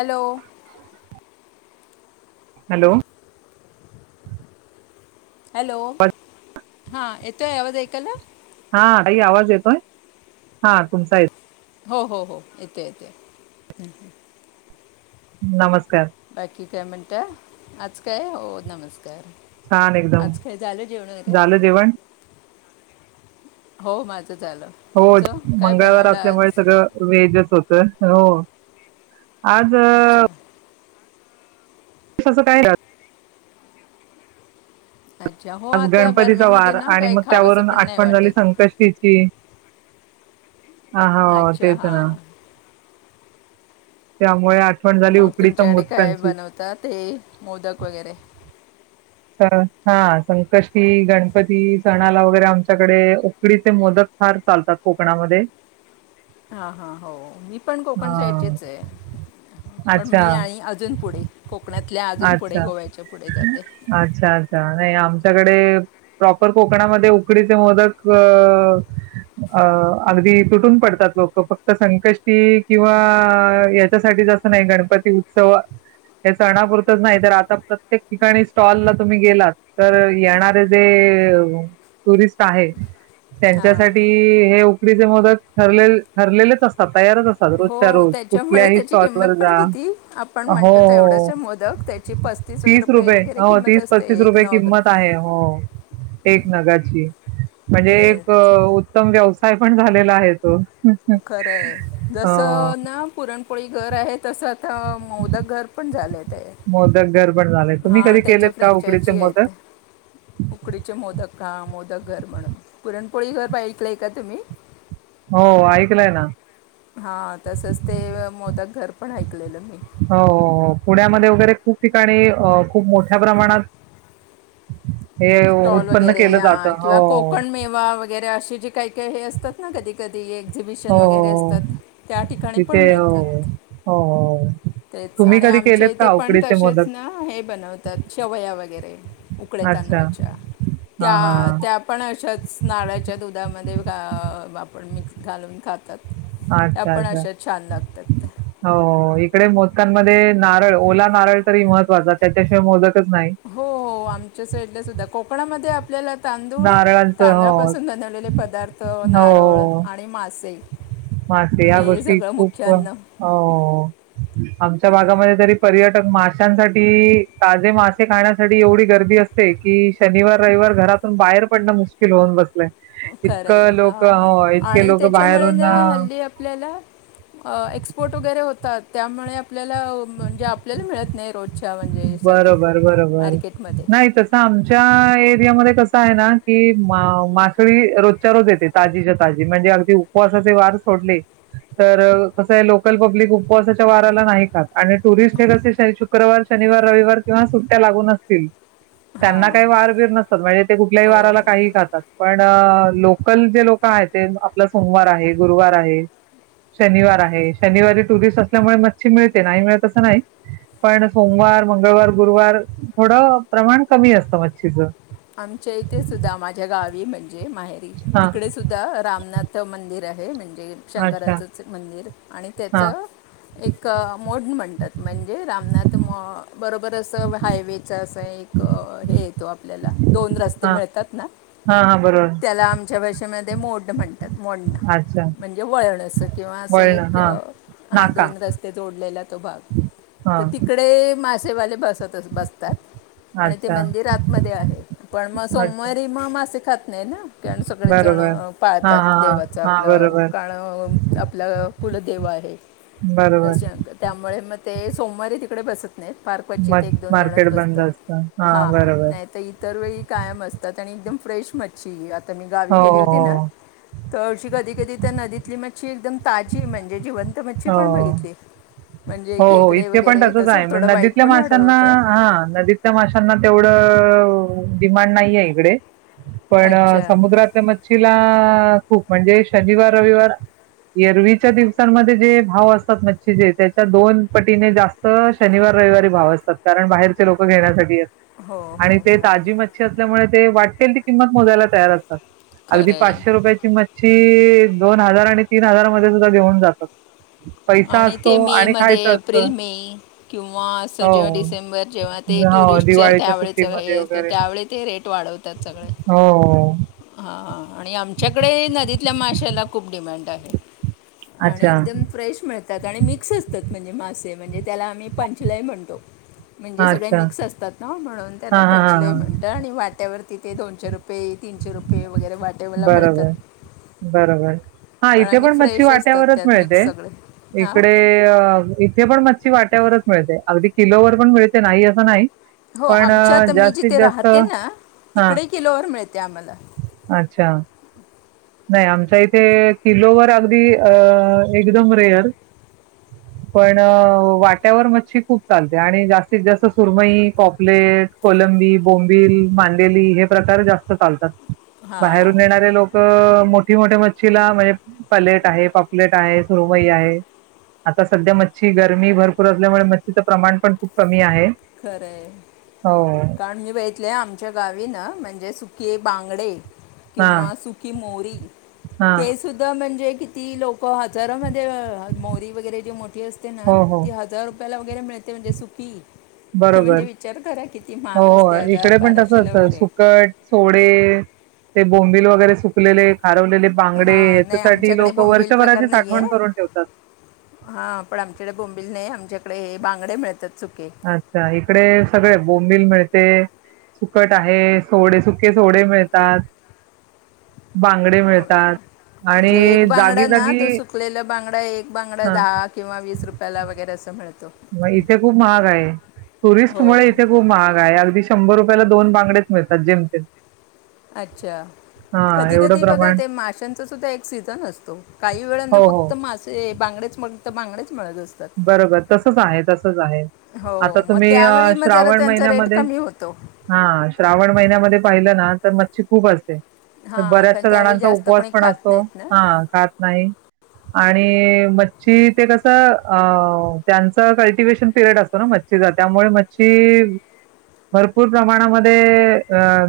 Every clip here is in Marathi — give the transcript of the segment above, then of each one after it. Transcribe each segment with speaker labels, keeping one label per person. Speaker 1: हॅलो!
Speaker 2: हॅलो!
Speaker 1: हॅलो!
Speaker 2: आवाज
Speaker 1: हा येतोय आवाज ऐकायला.
Speaker 2: हा ताई आवाज येतोय, हा तुमचा येतोय.
Speaker 1: हो हो हो, येतोय येतोय.
Speaker 2: नमस्कार!
Speaker 1: बाकी काय म्हणताय? आज काय हो, नमस्कार!
Speaker 2: छान एकदम
Speaker 1: आज काय झालं जेवण वगैरे?
Speaker 2: झालं जेवण
Speaker 1: हो, माझ झाल.
Speaker 2: हो मंगळवार असल्यामुळे सगळं वेजच होत हो‌. आज
Speaker 1: अच्छा
Speaker 2: कशाचं काय राहत
Speaker 1: राज जाव
Speaker 2: आज गणपतीचा वार आणि मग त्यावरून
Speaker 1: पण नाही
Speaker 2: आठवण झाली
Speaker 1: वाटत
Speaker 2: संकष्टीची. अं हो
Speaker 1: अच्छा
Speaker 2: तेच
Speaker 1: हां
Speaker 2: ना. त्यामुळे आठ
Speaker 1: मग तुमच्याकडे काय बनवतात ते मोदक वगैरे
Speaker 2: कर हा संकष्टी, गणपती सणाला वगैरे आमच्याकडे उकडीचे मोदक फार चालतात कोकणामध्ये.
Speaker 1: हां हां हो मी पण
Speaker 2: हा
Speaker 1: कोकण साईटचीच आहे. पण
Speaker 2: अच्छा
Speaker 1: मी आणि अजून पुढे कोकणातल्या अजून
Speaker 2: अच्छा
Speaker 1: पुढे गोव्याच्या पुढे जाते.
Speaker 2: अच्छा! अच्छा! नाही आमच्याकडे प्रॉपर कोकणामध्ये उकडीचे मोदक अ अ अगदी तुटून पडतात लोक. ते फक्त संकष्टी किंवा याच्यासाठीचं असं नाही गणपती उत्सव हे सणापूर तच नाही तर आता प्रत्येक ठिकाणी स्टॉलला तुम्ही गेलात तर येणारे जे टुरिस्ट आहे.
Speaker 1: हां
Speaker 2: त्यांच्यासाठी हे उकडीचे मोदक ठरले ठरलेलेच असतात. तयारच असतात. रोजच्या
Speaker 1: हो
Speaker 2: रोज
Speaker 1: त्याच्यामुळे
Speaker 2: कुठल्याही
Speaker 1: त्याची
Speaker 2: स्टॉल
Speaker 1: किंमत
Speaker 2: वर
Speaker 1: पण
Speaker 2: जा
Speaker 1: किती आपण
Speaker 2: हो
Speaker 1: म्हणतो
Speaker 2: हो हो.
Speaker 1: तेवढ्याचे मोदक ते
Speaker 2: तीस रुपये हो तीस, पस्तीस
Speaker 1: एक
Speaker 2: रुपये
Speaker 1: नग
Speaker 2: किंमत आहे हो. एक नगाची म्हणजे
Speaker 1: ते
Speaker 2: एक उत्तम व्यवसाय पण झालेला आहे तो.
Speaker 1: खरंय जस
Speaker 2: हो,
Speaker 1: ना पुरणपोळी घर आहे तसच आता मोदक घर पण झालंय ते.
Speaker 2: मोदक घरबण झालय. तुम्ही
Speaker 1: हां
Speaker 2: कधी
Speaker 1: त्याच्या
Speaker 2: केलेत का उकडीचे
Speaker 1: फ्रँचायची
Speaker 2: मोदक?
Speaker 1: आहेत उकडीचे मोदक का मोदक घर म्हणून, पुरणपोळी घर बा ऐकलंय का तुम्ही?
Speaker 2: हो ऐकलंय ना.
Speaker 1: हां तसच ते मोदक घर पण ऐकलेलं मी.
Speaker 2: हो पुण्यामध्ये वगैरे खूप ठिकाणी अ खूप मोठ्या प्रमाणात हे
Speaker 1: स्टॉल
Speaker 2: उत्पन्न
Speaker 1: वगैरे
Speaker 2: केलं जातं.
Speaker 1: हं किंवा
Speaker 2: हो,
Speaker 1: कोकण मेवा वै वगैरे अशी जे काही काही हे असतात. कधी कधी
Speaker 2: हो,
Speaker 1: एक्झिबिशन वगैरे
Speaker 2: हो.
Speaker 1: असतात त्या ठिकाणी पण
Speaker 2: तिथे हो,
Speaker 1: मिळतात.
Speaker 2: हो हो.
Speaker 1: तेच
Speaker 2: तुम्ही
Speaker 1: आणि
Speaker 2: कधी
Speaker 1: आमच्या
Speaker 2: केलेत
Speaker 1: इथे
Speaker 2: का
Speaker 1: पण
Speaker 2: उकडीचे
Speaker 1: तसेच
Speaker 2: मोदक?
Speaker 1: ना हे बनवतात शेवया वगैरे उकड्या
Speaker 2: अच्छा.
Speaker 1: तांदळाच्या
Speaker 2: हां,
Speaker 1: त्या
Speaker 2: हां,
Speaker 1: त्या पण अशाच नारळाच्या दुधामध्ये मिक्स घालून खातात.
Speaker 2: हां.
Speaker 1: त्या
Speaker 2: अच्छा,
Speaker 1: पण
Speaker 2: अच्छा.
Speaker 1: अशा छान लागतात.
Speaker 2: हो इकडे मोदकांमध्ये नारळ ओला नारळ तरी महत्त्वाचा त्याच्याशिवाय मोदकच नाही.
Speaker 1: हो हो आमच्या साईडला सुद्धा कोकणामध्ये आपल्याला तांदूळ
Speaker 2: नारळांचं हो,
Speaker 1: तांदळापासून बनवलेले पदार्थ नारळ
Speaker 2: हो,
Speaker 1: आणि मासे
Speaker 2: मासे या
Speaker 1: हे
Speaker 2: गोष्टी
Speaker 1: सगळं मुख्य
Speaker 2: खूप अ
Speaker 1: अन्न
Speaker 2: आमच्या भागामध्ये तरी पर्यटक माशांसाठी ताजे मासे खाण्यासाठी एवढी गर्दी अस ते की शनिवार, रविवार घरातून बाहेर पडणं मुश्किल होऊन बसलंय.
Speaker 1: खरं
Speaker 2: इतकं
Speaker 1: आहे
Speaker 2: लोक
Speaker 1: हां
Speaker 2: हो इतके
Speaker 1: आणि
Speaker 2: लोक
Speaker 1: त्याच्यामुळे ज्या हल्दी आपल्याला एक्सपोर्ट वगैरे होतात त्यामुळे आपल्याला म्हणजे आपल्याला मिळत नाही रोजच्या म्हणजेसाठी
Speaker 2: बरोबर, बरोबर.
Speaker 1: मार्केटमध्ये
Speaker 2: नाही तसं आमच्या एरियामध्ये कसं आहे ना की मा-मासोळी रोजच्या रोज येते. ताजीच्या ताजी म्हणजे अगदी उपवासाचे वार सोडले तर कसं आहे लोकल पब्लिक उपवासाच्या वाराला नाही खात आणि टुरिस्ट हे कसे शुक्रवार शनिवार, रविवार किंवा सुट्ट्या लागून असतील
Speaker 1: हां
Speaker 2: त्यांना काही वार बिर नसतात म्हणजे ते कुठल्याही
Speaker 1: हो
Speaker 2: वाराला
Speaker 1: हो
Speaker 2: काही खातात. पण लोकल जे लोक आहेत ते आपलं सोमवार आहे गुरुवार आहे. शनिवार आहे शनिवारी टुरिस्ट असल्यामुळे मच्छी मिळते नाही मिळत असं नाही पण सोमवार, मंगळवार, गुरुवार थोडं प्रमाण कमी असतं मच्छीचं.
Speaker 1: आमच्या इथे सुद्धा माझ्या गावी म्हणजे माहेरी
Speaker 2: हा
Speaker 1: तिकडे सुद्धा काय रामनाथ मंदिर आहे म्हणजेच
Speaker 2: अच्छा
Speaker 1: शंकराचंच मंदिर आणि
Speaker 2: हा
Speaker 1: त्याचं एक मोड म्हणतात म्हणजे रामनाथ मो-बरोबर असं हायवेचं असं एक एक हे येतो आपल्याला दोन रस्ते
Speaker 2: हा
Speaker 1: मिळतात ना
Speaker 2: हा हा बरोबर
Speaker 1: त्याला आमच्या भाषेमध्ये मोड म्हणतात. त्यात मोंड
Speaker 2: अच्छा
Speaker 1: म्हणजे वळण असं किंवा असं
Speaker 2: वळण
Speaker 1: एक
Speaker 2: हा
Speaker 1: हा दोन रस्ते जोडलेला तो भाग. तर
Speaker 2: हां.
Speaker 1: तिकडे मासेवाले बसत बसतात आणि ते
Speaker 2: अच्छा
Speaker 1: मंदिर आतमध्ये आहे. पण मग
Speaker 2: अच्छा
Speaker 1: सोमवारी म मासे खात नाही ना कारण सगळेच जण
Speaker 2: बरोबर हा
Speaker 1: पाळतात
Speaker 2: हा
Speaker 1: देवाचं
Speaker 2: हा हा
Speaker 1: आपलं
Speaker 2: बरोबर
Speaker 1: कारण आपलं कुलदेव आहेत.
Speaker 2: बरोबर.
Speaker 1: त्यामुळे मग ते सोमवारी तिकडे बसत नाही फार क्वचित ते
Speaker 2: मग
Speaker 1: एक, दोन जणच
Speaker 2: मार्केट बंद
Speaker 1: बसतात
Speaker 2: असतं हा
Speaker 1: हां
Speaker 2: बरोबर
Speaker 1: नाहीत. ते इतर वेळी कायम असतात आणि एकदम फ्रेश मच्छी आता मी गावी
Speaker 2: हो
Speaker 1: गेले होते ना
Speaker 2: हो
Speaker 1: तर अशी कधी कधी तर नदीतली मच्छी एकदम ताजी म्हणजे जिवंत मच्छी
Speaker 2: हो
Speaker 1: पण बघितली आहे.
Speaker 2: हो हो इथे पण तसच आहे
Speaker 1: वाईट
Speaker 2: नदीतल्या
Speaker 1: पण वाढत
Speaker 2: माशांना
Speaker 1: होतं
Speaker 2: हां नदीत त्या माशांना तेवढं डिमांड नाहीये इकडे पण
Speaker 1: अच्छा
Speaker 2: समुद्रात त्या मच्छीला खूप म्हणजे शनिवार, रविवार येरवीच्या दिवसांमध्ये जे भाव असतात मच्छीचेे तर दोन पटीने जास्त शनिवार, रविवारी भाव असतात कारण बाहेरचे लोक घेण्यासाठी येतात.
Speaker 1: हो
Speaker 2: आणि
Speaker 1: हो
Speaker 2: ते
Speaker 1: हो
Speaker 2: ताजी मच्छी असल्यामुळे ते वाटेल ती किंमत मोजायला तयार असतात. अगदी
Speaker 1: खरं आहे
Speaker 2: पाचशे रुपयाची मच्छी दोन हजार आणि तीन हजार मध्ये सुद्धा घेऊन जातात. पैसा
Speaker 1: आणि
Speaker 2: असतो आणि
Speaker 1: ते मेमध्ये
Speaker 2: खायचं असतं
Speaker 1: एप्रिल, मे किंवा असं
Speaker 2: हो
Speaker 1: जेव्हा डिसेंबर जेव्हा ते
Speaker 2: हो
Speaker 1: टुरिस्ट
Speaker 2: दिवाळीच्या
Speaker 1: त्यावेळेच घाई
Speaker 2: सुट्टीमध्ये
Speaker 1: असतो
Speaker 2: वगैरे
Speaker 1: त्यावेळी ते रेट वाढवतात. त्यांच्याकड हाय.
Speaker 2: हो.
Speaker 1: हां आणि आमच्याकडे नदीतल्या माशाला खूप डिमांड आहे. आणि
Speaker 2: अच्छा
Speaker 1: एकदम फ्रेश मिळतात आणि मिक्स असतात म्हणजे मासे म्हणजे त्याला आम्ही पंचलई म्हणतो. म्हणजे सगळे
Speaker 2: अच्छा
Speaker 1: मिक्स असतात ना म्हणून त्यांना
Speaker 2: हां हां हां
Speaker 1: पंचलय
Speaker 2: हां
Speaker 1: म्हणतो आणि वाट्यावरती ते दोनशे रुपये तीनशे रुपये वगैरे वाट
Speaker 2: बरोबर बरोबर. हां इथे
Speaker 1: आणि
Speaker 2: पण मच्छी
Speaker 1: फ्रेश असतात
Speaker 2: वाट्यावरच
Speaker 1: त्यात मिक्स
Speaker 2: मिळते
Speaker 1: सगळे हां
Speaker 2: इकडे ते पण मच्छी वाट्यावरच मिळते अगदी किलोवर पण मिळते नाही असं नाही.
Speaker 1: हो
Speaker 2: पण
Speaker 1: आमच्या
Speaker 2: अ,
Speaker 1: आता मी
Speaker 2: जास्तीत
Speaker 1: जिथे
Speaker 2: जास्त
Speaker 1: राहते ना
Speaker 2: हां,
Speaker 1: तिकडे किलोवर मिळते आम्हाला.
Speaker 2: अच्छा! नाही आमच्या इथे किलोवर अगदी अ एकदम रेअर
Speaker 1: [inaudible]
Speaker 2: पण वाट्यावर मच्छी खूप चालते आणि जास्तीत जास्त सुरमई पापलेट कोलंबी, बोंबिल, मांडेेली हे प्रकार जास्त चालतात
Speaker 1: हां
Speaker 2: बाहेरून येणारे लोक मोठी मोठ्या मच्छीला म्हणजे पलेट आहे पापलेट आहे सुरुमई आहे. आता सध्या मच्छी गरमी भरपूर असल्यामुळे मच्छीचं प्रमाण पण खूप कमी आहे.
Speaker 1: खरंय
Speaker 2: हो.
Speaker 1: कारण ही तीथे आमच्या गावी ना म्हणजे सुके बांगडे
Speaker 2: हां,
Speaker 1: किंवा सुकी मोहरी
Speaker 2: हां.
Speaker 1: ते सुद्धा म्हणजे किती लोकं हजारामध्ये मोहरी वगैरे जी मोठी असते ना
Speaker 2: हो, हो.
Speaker 1: ती हजार रुपयाला वगैरे मिळते म्हणजे सुक्की
Speaker 2: बरोबर हो हो
Speaker 1: असते हजार
Speaker 2: इकडे पण तस
Speaker 1: बाराशेला
Speaker 2: असत
Speaker 1: वगैरे
Speaker 2: सुकट सोडे ते बोंबिल वगैरे सुक कलेले, खारवलेले बांगडे
Speaker 1: हां नाही
Speaker 2: याच्यासाठी
Speaker 1: आमच्याकडे
Speaker 2: लोक
Speaker 1: बोंबील
Speaker 2: वर्षभराची
Speaker 1: प्रकार नाही
Speaker 2: साठवण
Speaker 1: आहे
Speaker 2: करून ठेवतात.
Speaker 1: हां पण आमच्याकडे बोंबिल नाही आमच्याकडे हे बांगडे मिळतात सुके.
Speaker 2: अच्छा! इकडे सगळे बोंबिल मिळते. सुकट आहे सोडे सुके सोडे मिळतात.
Speaker 1: [inaudible]
Speaker 2: बांगडे मिळतात.
Speaker 1: म्हणजे एक
Speaker 2: आणि जागी
Speaker 1: बांगडा ना तो
Speaker 2: जागी
Speaker 1: सुकलेला बांगडा एक बांगडा
Speaker 2: अ
Speaker 1: दहा किंवा वीस रुपयाला वगैेरे असा मिळतो.
Speaker 2: मग इथे खूप महाग आहे. टुरिस्ट
Speaker 1: हो
Speaker 2: मुळे इथे खूप महाग आहे, अगदी शंभर रुपयाला दोन बांगडेच मिळतात जेमतेम‌
Speaker 1: अच्छा! कधी
Speaker 2: एवढं
Speaker 1: कधी बघा
Speaker 2: प्रमाण
Speaker 1: ते माशांचा सुद्धा एक सीझन असतो काही वेळांना
Speaker 2: हो हो
Speaker 1: फक्त मासे ते बांगडेच मग तीथे बांगडेच मिळत अस
Speaker 2: बरोबर तसच आहे तसच आहे. आता
Speaker 1: हो मग
Speaker 2: तुम्ही
Speaker 1: त्यावेळी मग जरा
Speaker 2: श्रावण
Speaker 1: त्यांचा रेट
Speaker 2: महिन्यामध्ये
Speaker 1: कमी होतो
Speaker 2: हां श्रावण महिन्यामध्ये पाहिलं ना तर मच्छी खूप असते.
Speaker 1: हां कारण
Speaker 2: बऱ्याचशा
Speaker 1: त्यावेळी
Speaker 2: जणांचा
Speaker 1: जास्त
Speaker 2: उपवास
Speaker 1: कोणी
Speaker 2: पण
Speaker 1: खात
Speaker 2: असतो
Speaker 1: नाहीत ना
Speaker 2: हा खात नाही. आणि मच्छी ते कसं अ त्यांचं कल्टिवे्शन पिरियड असतो ना मच्छीचा त्यामुळे मच्छी भरपूर प्रमाणामध्ये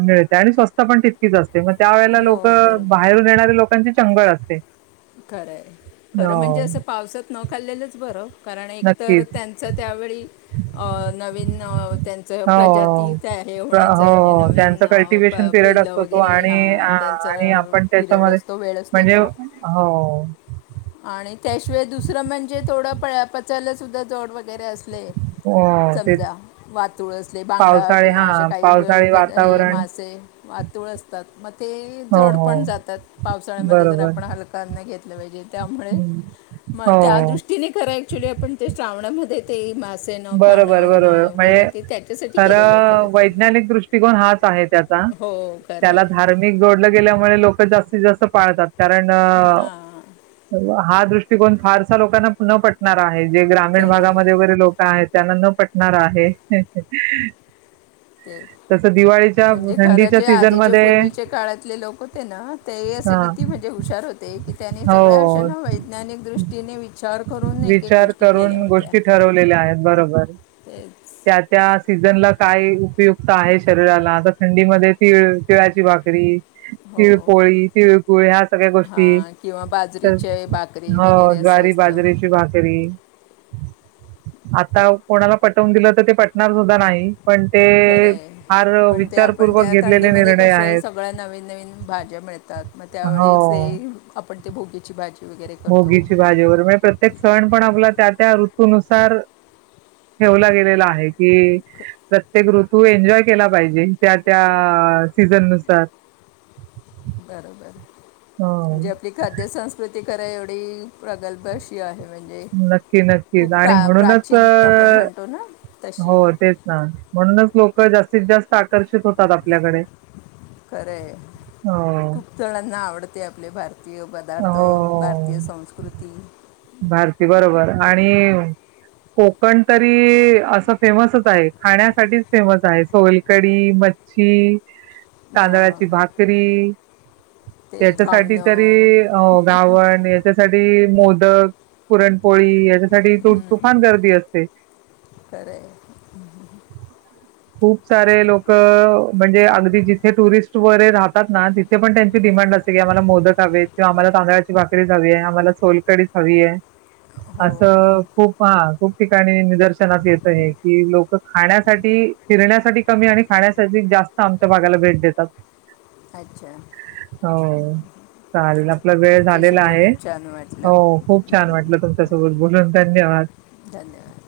Speaker 2: मिळते आणि स्वस्त पण तितकीच असते मग त्यावेेळेला
Speaker 1: हो
Speaker 2: लोक
Speaker 1: बरोबर
Speaker 2: बाहेरून येणारे लोकांचे चंगळ असते.
Speaker 1: खरं आहे खरं म्हणजे
Speaker 2: हो,
Speaker 1: असं पावसात न खाल्लेलंच बरं. कारण एकतर
Speaker 2: नक्कीच.
Speaker 1: त्यांचं त्यावेळी अ नवीन त्यांचं प्रजाती
Speaker 2: हो.
Speaker 1: काय हे
Speaker 2: प्र
Speaker 1: होण्याच म्हणजे
Speaker 2: हो, त्यांचा
Speaker 1: नवीन
Speaker 2: कल्टिव्हेशन पिरियड
Speaker 1: पिल्लं
Speaker 2: असतो तो
Speaker 1: वगैरे
Speaker 2: आणि
Speaker 1: हां
Speaker 2: आ,
Speaker 1: त्यांचा
Speaker 2: आणि आपण
Speaker 1: पिरियड
Speaker 2: त्याच्यामध्ये
Speaker 1: असतो वेळ असतो
Speaker 2: म्हणजे
Speaker 1: तो
Speaker 2: हो.
Speaker 1: आणि त्याशिवाय दुसरं म्हणजे थोडं प पचायला सुद्धा जड वगैरे असले
Speaker 2: हो, तेच
Speaker 1: समजा वातुळ असले बांगडा
Speaker 2: पावसाळी
Speaker 1: किंवा अशे
Speaker 2: हां,
Speaker 1: काही
Speaker 2: पावसाळी
Speaker 1: गळपद आहे
Speaker 2: वातावरण
Speaker 1: मासे वातूळ असतात मग ते
Speaker 2: हो,
Speaker 1: जड
Speaker 2: हो,
Speaker 1: पण जातात पावसाळ्यामध्ये तर
Speaker 2: बरोबर.
Speaker 1: आपण हलक अन्न घेतलं पाहिजे. त्यामुळे
Speaker 2: हं.
Speaker 1: त्या
Speaker 2: हो,
Speaker 1: दृष्टीने खरय ऍक्च्युली आपण ते श्रावणामध्ये ते मासे ते न खान
Speaker 2: बरोबर, बरोबर.
Speaker 1: वगैरे
Speaker 2: म्हणजे
Speaker 1: ते त्याच्यासाठी केलेलं आहे खर
Speaker 2: खरं
Speaker 1: तर.
Speaker 2: वैज्ञानिक दृष्टिकोन हाच आहे त्याचा.
Speaker 1: हो खर हाय.
Speaker 2: त्याला धार्मिक जोडलं गेल्यामुळे लोक जास्तीत जास्त पाळतात कारण
Speaker 1: हां
Speaker 2: हा दृष्टिकोन फारसा लोकांना न पटणार आहे, जे ग्रामीण
Speaker 1: खरं आहे
Speaker 2: भागामध्ये वगैरे लोक काय त्यांना न पटणार आहे.
Speaker 1: ते.
Speaker 2: तसं दिवाळीच्या
Speaker 1: म्हणजे खरं
Speaker 2: थंडीच्या
Speaker 1: जे
Speaker 2: सीझन
Speaker 1: आधीचे
Speaker 2: मध्ये
Speaker 1: पूर्वीचे काळातले लोक होते ना, तेही असे कि ती म्हणजे हुशार होते की, त्याने सगळ्या अशा
Speaker 2: हो
Speaker 1: ना वैज्ञानिक दृष्टीने विचार करून एक एक
Speaker 2: विचार
Speaker 1: गोष्टी केल्या
Speaker 2: करून
Speaker 1: होत्या
Speaker 2: गोष्टी ठरवलेल्या आहेत बरोबर.
Speaker 1: तेच
Speaker 2: त्या त्या सीझनला काय उपयुक्त आहे शरीराला, आता थंडीमध्ये तिळ तिळाची भाकरी
Speaker 1: हो
Speaker 2: तिळपोळी, तिळगुळ ह्या सगळ्या गोष्टी
Speaker 1: हां किंवा
Speaker 2: तर
Speaker 1: बाजरीचे भाकरी
Speaker 2: हो
Speaker 1: वगैरे असं
Speaker 2: ज्वारी,
Speaker 1: असतं
Speaker 2: बाजरीेची भाकरी आता कोणाला पटवून दिलं तर, ते पटणार सुद्धा नाही. पण ते
Speaker 1: खरंय
Speaker 2: फार
Speaker 1: पण ते आपण
Speaker 2: विचारपूर्वक
Speaker 1: त्या
Speaker 2: घेतलेले
Speaker 1: थंडीमध्ये
Speaker 2: निर्णय
Speaker 1: कशा
Speaker 2: आहेत
Speaker 1: सगळ्या नवीन नवीन भाज्या मिळतात. मग
Speaker 2: हो
Speaker 1: त्यावेळीस ते आपण ते भोगीची भाजी वगैरे करतो
Speaker 2: भोगीची भाजी वर म प्र त्येक सण पण आपला त्या त्या ऋतूनुसार ठेवला गेलेला आहे कि प्रत्येक ऋतू एन्जॉय केला पाहिजे, त्या त्या सीझन नुसार
Speaker 1: बरोबर
Speaker 2: हो
Speaker 1: म्हणजे आपली खाद्यसंस्कृती खरय एवढी प्रगल्भ अशी आहे म्हणजे
Speaker 2: नक्की
Speaker 1: खूप
Speaker 2: नक्कीच आणि
Speaker 1: प्रा
Speaker 2: म्हणूनच
Speaker 1: प्राचीन आपण म्हणतो ना तशी
Speaker 2: नाही म्हणूनच लोक जास्तीत जास्त आकर्षित होतात आपल्याकडे.
Speaker 1: खरंय
Speaker 2: हो
Speaker 1: खूप जणांना आवडते आपले भारतीय
Speaker 2: हो
Speaker 1: पदार्थ
Speaker 2: हो,
Speaker 1: भारतीय संस्कृती
Speaker 2: भारती बरोबर आणि कोकण तरी असं फेमसच आहे खाण्यासाठीच फेमस आहे सोलकडी हं हं.
Speaker 1: [inaudible]
Speaker 2: तांदळाची भाकरी
Speaker 1: ते
Speaker 2: त्याच्यासाठी
Speaker 1: घावणं
Speaker 2: तरी अ गावण याच्यासाठी मोदक पुरणपोळी याच्यासाठी त-तुफान गर्दी असते.
Speaker 1: हम्म हम्म हं.
Speaker 2: खूप सारे लोक म्हणजे अगदी जिथे टुरिस्ट वगैरे राहात ना पण त्यांची डिमांड असते की आम्हाला मोदक हवे आहेत, किंवा आम्हाला तांदळाची भाकरीच हवी आहे, आम्हाला सोलकडीच हवी आहे
Speaker 1: हो हो
Speaker 2: असं. खूप हा खूप ठिकाणी निदर्शनास येत आहे की लोक खाण्यासाठी फिरण्यासाठी कमी आणि खाण्यासाठी जास्त आमच्या भागाला भेट देतात.
Speaker 1: अच्छा!
Speaker 2: हो चालेल आपला वेळ
Speaker 1: तुमच्याशी
Speaker 2: झालेला आहे
Speaker 1: बोलून छान
Speaker 2: हो
Speaker 1: वाटलं
Speaker 2: खूप खूप छान वाटलं तुमच्यासोबर बोलून धन्यवाद!
Speaker 1: धन्यवाद!